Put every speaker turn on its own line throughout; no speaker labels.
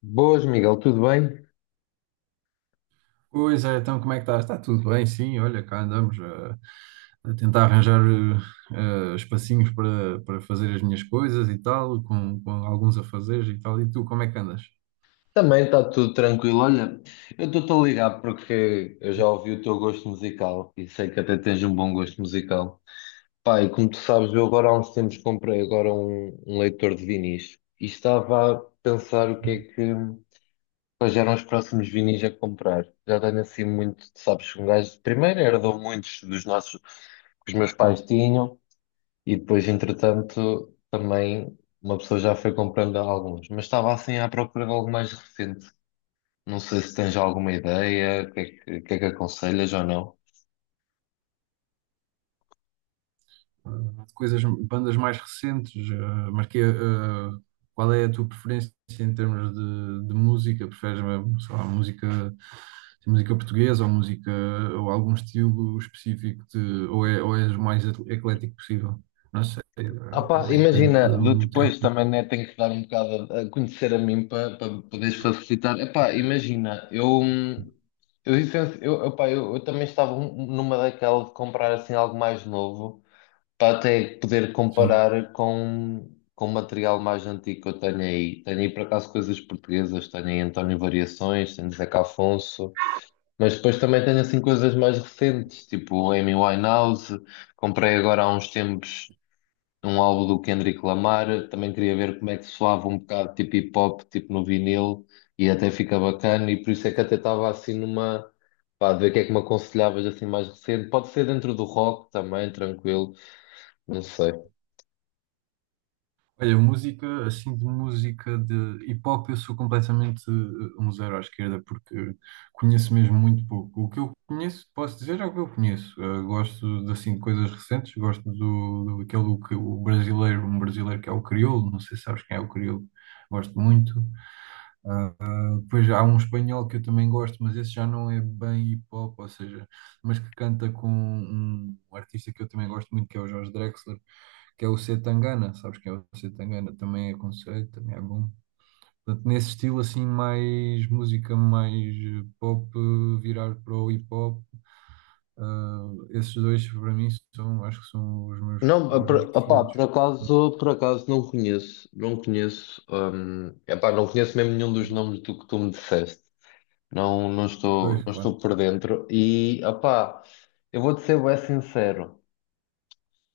Boas, Miguel, tudo bem?
Pois é, então como é que estás? Está tudo bem, sim, olha, cá andamos a tentar arranjar espacinhos para fazer as minhas coisas e tal, com alguns afazeres e tal. E tu, como é que andas?
Também está tudo tranquilo. Olha, eu estou-te a ligar porque eu já ouvi o teu gosto musical e sei que até tens um bom gosto musical. Pai, como tu sabes, eu agora há uns tempos comprei agora um leitor de vinis e estava a pensar o que é
Sim.
que quais eram os próximos vinis a comprar. Já tenho assim muito, sabes, um gajo primeiro herdou muitos dos nossos que os meus pais tinham. E depois, entretanto, também uma pessoa já foi comprando alguns, mas estava assim à procura de algo mais recente. Não sei se tens alguma ideia, o que é que aconselhas ou não.
Coisas, bandas mais recentes, mas que, qual é a tua preferência em termos de música? Preferes, sei lá, música, música portuguesa ou música, ou algum estilo específico de, ou, é, ou és o mais eclético possível? Não sei,
Ah pá,
também depende de
imagina,
cada um.
depois também né, tenho que dar um bocado a conhecer a mim para poderes facilitar. Epá, imagina, eu, licencio- eu, epá, eu também estava numa daquela de comprar assim algo mais novo, para até poder
Sim.
comparar com material mais antigo que eu tenho aí. Tenho aí, por acaso, coisas portuguesas, tenho aí António Variações, tenho Zeca Afonso, mas depois também tenho, assim, coisas mais recentes, tipo Amy Winehouse. Comprei agora há uns tempos um álbum do Kendrick Lamar, também queria ver como é que soava um bocado, tipo hip-hop, tipo no vinil, e até fica bacana, e por isso é que até estava, assim, numa. Pá, de ver o que é que me aconselhavas assim mais recente. Pode ser dentro do rock também, tranquilo, não sei.
Olha, música, assim, de música de hip hop, eu sou completamente um zero à esquerda, porque conheço mesmo muito pouco. O que eu conheço, posso dizer, é o que eu conheço. Gosto de, assim, de coisas recentes, gosto do aquele, que o brasileiro, um brasileiro que é o Criolo, não sei se sabes quem é o Criolo, gosto muito. Depois há um espanhol que eu também gosto, mas esse já não é bem hip hop, ou seja, mas que canta com um artista que eu também gosto muito, que é o Jorge Drexler, que é o C. Tangana, sabes que é o C. Tangana, também é conceito, também é bom. Portanto, nesse estilo assim, mais música, mais pop, virar para o hip hop, ah, esses dois para mim são, acho que são os meus,
Não,
os meus
opá,
preferidos.
por acaso não conheço, não conheço, epá, não conheço mesmo nenhum dos nomes do que tu me disseste. Não, não estou,
Pois,
não
claro,
estou por dentro. E, opá, eu vou-te ser bem sincero,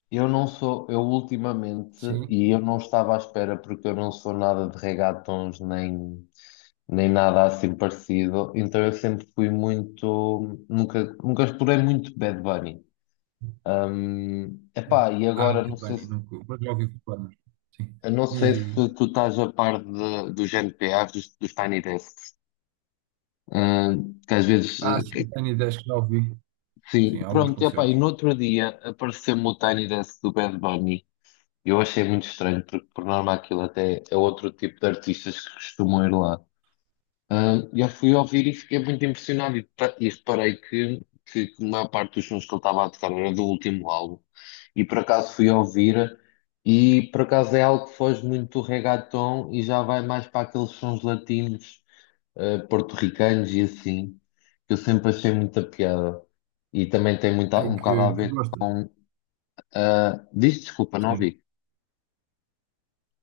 eu não sou, eu ultimamente,
sim.
e eu não estava à espera porque eu não sou nada de regatons nem nada assim parecido, então eu sempre fui muito, nunca, nunca explorei muito Bad Bunny. Epá, e
Ah,
agora
Bad Bunny, nunca, mas já ouvi falar, mas sim.
Não
Diz,
sei
diz,
se
diz.
tu estás a par dos NPAs, dos Tiny Desks. Ah, que às vezes.
Ah, sim, tenho ideias que já ouvi. Sim,
Sim,
alguns
pronto, epá, e
concertos.
no outro dia apareceu-me o Tiny Desk do Bad Bunny. Eu achei muito estranho, porque por norma aquilo até é outro tipo de artistas que costumam ir lá. Ah, eu fui ouvir e fiquei muito impressionado e, e reparei que a maior parte dos sons que ele estava a tocar era do último álbum, e por acaso fui ouvir, e por acaso é algo que foge muito do reggaeton e já vai mais para aqueles sons latinos, ah, porto-ricanos e assim, que eu sempre achei muita piada, e também tem muito,
Aí
um bocado a
que
ver
gostas.
com. Ah, diz desculpa, não
Sim.
ouvi.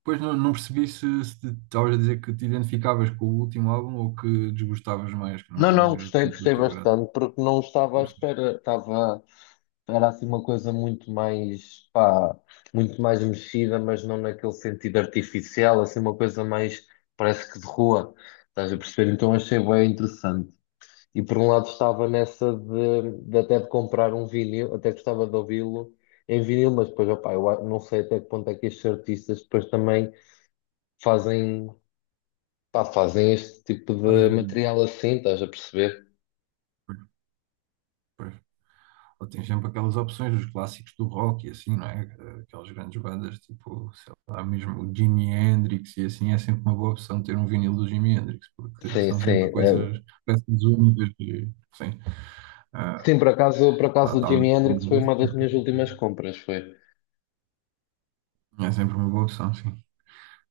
Pois não, não percebi se estavas a dizer que te identificavas com o último álbum ou que desgostavas mais, que não,
Não,
não
não,
era
gostei,
tanto do
gostei
teu grado.
bastante porque não estava à
Pois,
espera, estava. Era assim uma coisa muito mais, pá, muito mais mexida, mas não naquele sentido artificial, assim uma coisa mais, parece que de rua, estás a perceber? Então achei bem interessante. E por um lado estava nessa de até de comprar um vinil, até gostava de ouvi-lo em vinil, mas depois, opá, eu não sei até que ponto é que estes artistas depois também fazem, pá, fazem este tipo de
fazem.
material assim, estás a perceber?
Pois, pois. Ou tens sempre aquelas opções dos clássicos do rock e assim, não é? Aquelas grandes bandas, tipo, sei lá, mesmo o Jimi Hendrix e assim, é sempre uma boa opção ter um vinil do Jimi Hendrix, porque
Sim,
são
sim.
sempre coisas,
É.
peças únicas e, sim, ah,
Sim, por acaso
lá
o
estava.
Jimi Hendrix foi uma das minhas últimas compras, foi.
É sempre uma boa opção, sim.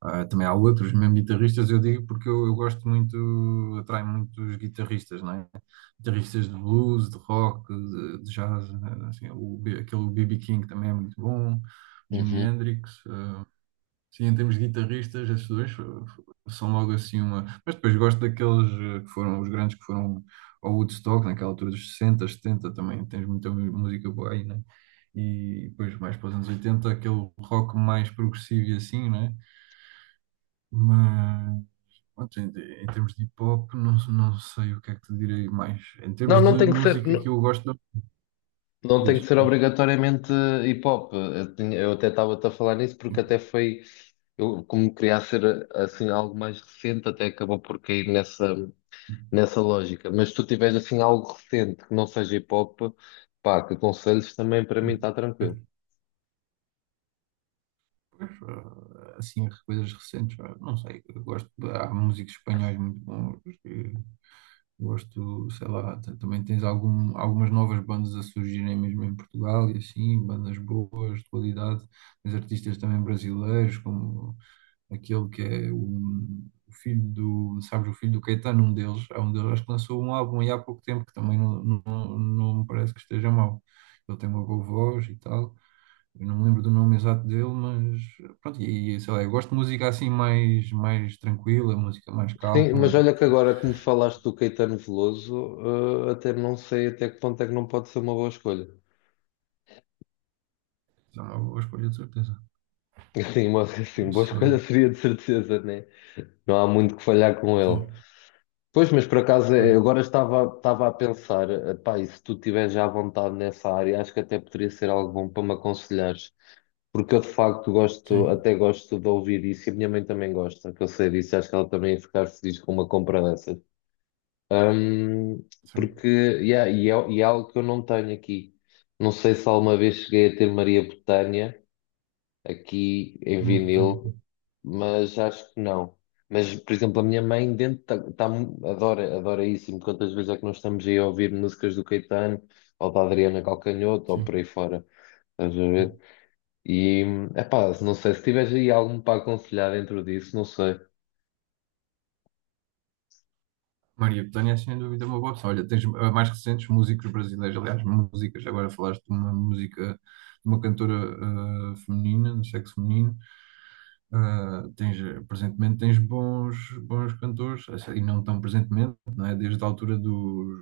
Ah, também há outros, mesmo guitarristas, eu digo porque eu gosto muito, atrai muito os guitarristas, não é? Guitarristas de blues, de rock, de jazz, né? Assim, aquele B.B. King também é muito bom, Jimi
Uhum.
Hendrix, sim, em termos de guitarristas, esses dois são logo assim uma. Mas depois gosto daqueles que foram os grandes que foram ao Woodstock, naquela altura dos 60, 70 também. Tens muita música boa aí, né? E depois, mais para os anos 80, aquele rock mais progressivo e assim, né? Mas, pronto, em termos de hip hop, não, não sei o que é que te direi mais. Em
Não,
termos
não
de
tem que ser,
música que
não,
eu gosto,
não tem que
diz,
ser
diz.
obrigatoriamente hip hop. Eu até estava-te a falar nisso porque até foi, eu, como queria ser assim algo mais recente, até acabou por cair nessa lógica. Mas se tu tiveres assim algo recente que não seja hip hop, pá, que aconselhos também para mim está tranquilo.
Pois, ah, assim, coisas recentes, ah, não sei, eu gosto, há músicos espanhóis muito bons, gosto, sei lá, também tens algumas novas bandas a surgirem mesmo em Portugal e assim, bandas boas, de qualidade, tens artistas também brasileiros, como aquele que é o, filho do, sabes, o filho do Caetano, um deles, é um deles, acho que lançou um álbum aí há pouco tempo, que também não, não, não me parece que esteja mau, ele tem uma boa voz e tal, eu não me lembro do nome exato dele, mas pronto, sei lá, eu gosto de música assim mais tranquila, música mais
Sim, mas
calma,
olha que
porque
agora que me falaste do Caetano Veloso, até não sei até que ponto é que não pode ser uma boa escolha.
é uma boa escolha de certeza.
Assim,
Não
boa escolha
sei.
seria de certeza, né? Não há muito que falhar com ele.
Sim,
Pois, mas por acaso
pois,
agora estava a pensar, pá, e se tu estiveres já à vontade nessa área, acho que até poderia ser algo bom para me aconselhares, porque eu de facto gosto,
sim,
até gosto de ouvir isso e a minha mãe também gosta, que eu sei disso, acho que ela também ia ficar feliz com uma compra dessas. Hum,
certo.
Porque, yeah, e é algo que eu não tenho aqui. Não sei se alguma vez cheguei a ter Maria Botânia aqui em
Maria Bethânia,
vinil, mas acho que não. Mas, por exemplo, a minha mãe dentro adora, adora isso, e me conta às vezes é que nós estamos aí a ouvir músicas do Caetano ou da Adriana Calcanhoto ou
sim,
por aí fora, estás a ver?
sim.
E, epá, não sei, se tiveres aí algum para aconselhar dentro disso, não sei.
Maria Bethânia é sem dúvida uma boa opção. Olha, tens mais recentes músicos brasileiros, aliás, músicas, agora falaste de uma música, de uma cantora feminina, no sexo feminino. Ah, tens, presentemente tens bons cantores, assim, e não tão presentemente, não é? Desde a altura dos.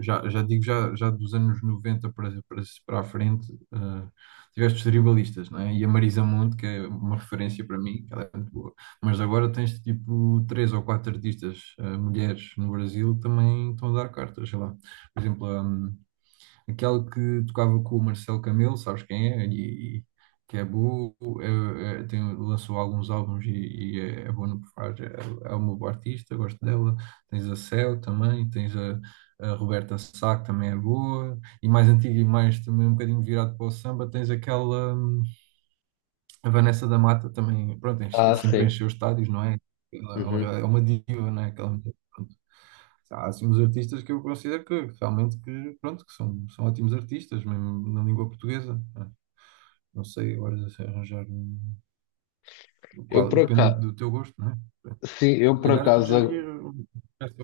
Já, já digo, já dos anos 90 para a frente, ah, tiveste os tribalistas, não é? E a Marisa Monte, que é uma referência para mim, que ela é muito boa. Mas agora tens tipo 3 ou 4 artistas, mulheres no Brasil, que também estão a dar cartas, sei lá. Por exemplo, aquela que tocava com o Marcelo Camelo, sabes quem é? Que é boa, lançou alguns álbuns e é boa no que faz. É uma boa artista, gosto dela. Tens a Céu também, tens a Roberta Sá, que também é boa. E mais antiga e mais também um bocadinho virado para o samba, tens aquela, a Vanessa da Mata também, pronto,
Ah,
sempre
sim.
encheu os estádios, não é? Ela É uma
Uhum.
é uma diva, não é? Aquela mulher. Há assim uns artistas que eu considero que realmente que, pronto, que são ótimos artistas, mesmo na língua portuguesa, né? Não sei agora se arranjar
Eu
qual,
por
depende do,
acaso,
do teu gosto, não é?
sim, eu
Se
por
calhar arranjaria
acaso
essa-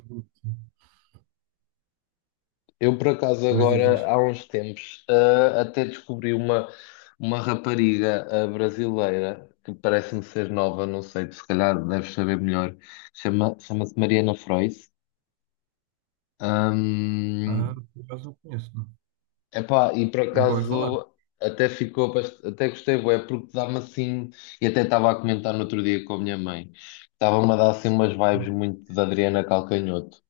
Eu, por acaso,
mas diz,
agora,
diz.
há uns tempos, ah, até descobri uma rapariga brasileira que parece-me ser nova, não sei, tu se calhar deves saber melhor. Chama-se Mariana Frois.
Ah,
Ahm,
por acaso não conheço, não.
Epá, e por
Nunca ouvi falar.
acaso até até gostei, bué, porque dá-me assim, e até estava a comentar no outro dia com a minha mãe, estava-me a dar assim umas vibes
Hum.
muito da Adriana Calcanhoto.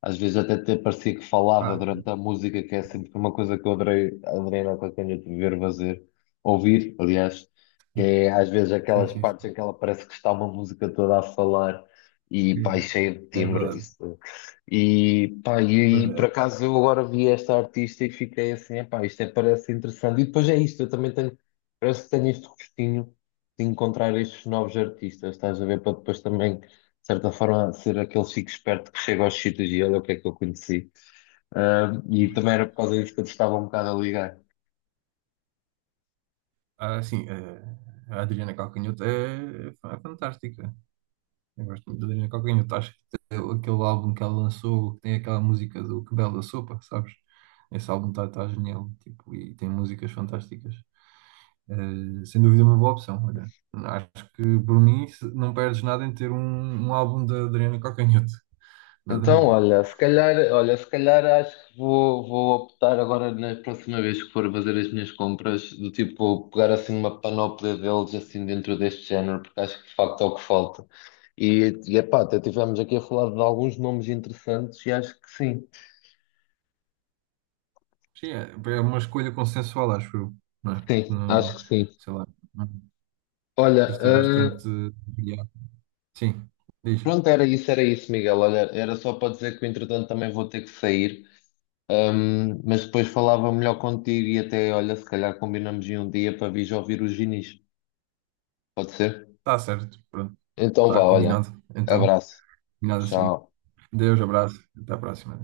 Às vezes até parecia que falava
Ah,
durante a música, que é sempre uma coisa que eu adorei, adorei na Cocanha de ver fazer, ouvir, aliás, que
sim,
é às vezes
sim,
aquelas
sim,
partes
sim.
em que ela parece que está uma música toda a falar, e pá, e
Sim.
cheia de
É
timbre.
verdade.
Isso. E pá,
Pois
por
é.
acaso eu agora vi esta artista e fiquei assim, epá, isto é, parece interessante. E depois é isto, eu também tenho, parece que tenho este gostinho de encontrar estes novos artistas, estás a ver, para depois também certa forma, ser aquele chico esperto que chega aos sítios e olha o que é que eu conheci. Ah, e também era por causa disso que eu te estava um bocado a ligar.
Ah, sim, a Adriana Calcanhoto é fantástica. Eu gosto muito da Adriana Calcanhoto. Acho que tem aquele álbum que ela lançou, que tem aquela música do Que Bela Sopa, sabes? Esse álbum está genial, tipo, e tem músicas fantásticas. Sem dúvida é uma boa opção, olha. Acho que por mim não perdes nada em ter um álbum da Adriana Calcanhoto. Nada
Então,
mesmo.
olha, se calhar acho que vou optar agora na próxima vez que for fazer as minhas compras, do tipo pegar assim uma panóplia deles assim dentro deste género, porque acho que de facto é o que falta. E epá, até estivemos aqui a falar de alguns nomes interessantes e acho que sim,
Sim, é uma escolha consensual, acho eu, não é? Porque
sim, acho
não,
que sim.
sei lá, é um
Olha,
artista bastante variado. Sim, diz.
pronto, era isso, Miguel. Olha, era só para dizer que entretanto também vou ter que sair. Mas depois falava melhor contigo e até, olha, se calhar combinamos em um dia para vir ouvir os Ginis. Pode ser?
Está certo, pronto,
Então vá,
está
olha.
combinado. Então,
Abraço.
combinado assim.
Tchau.
Deus, abraço. Até a próxima.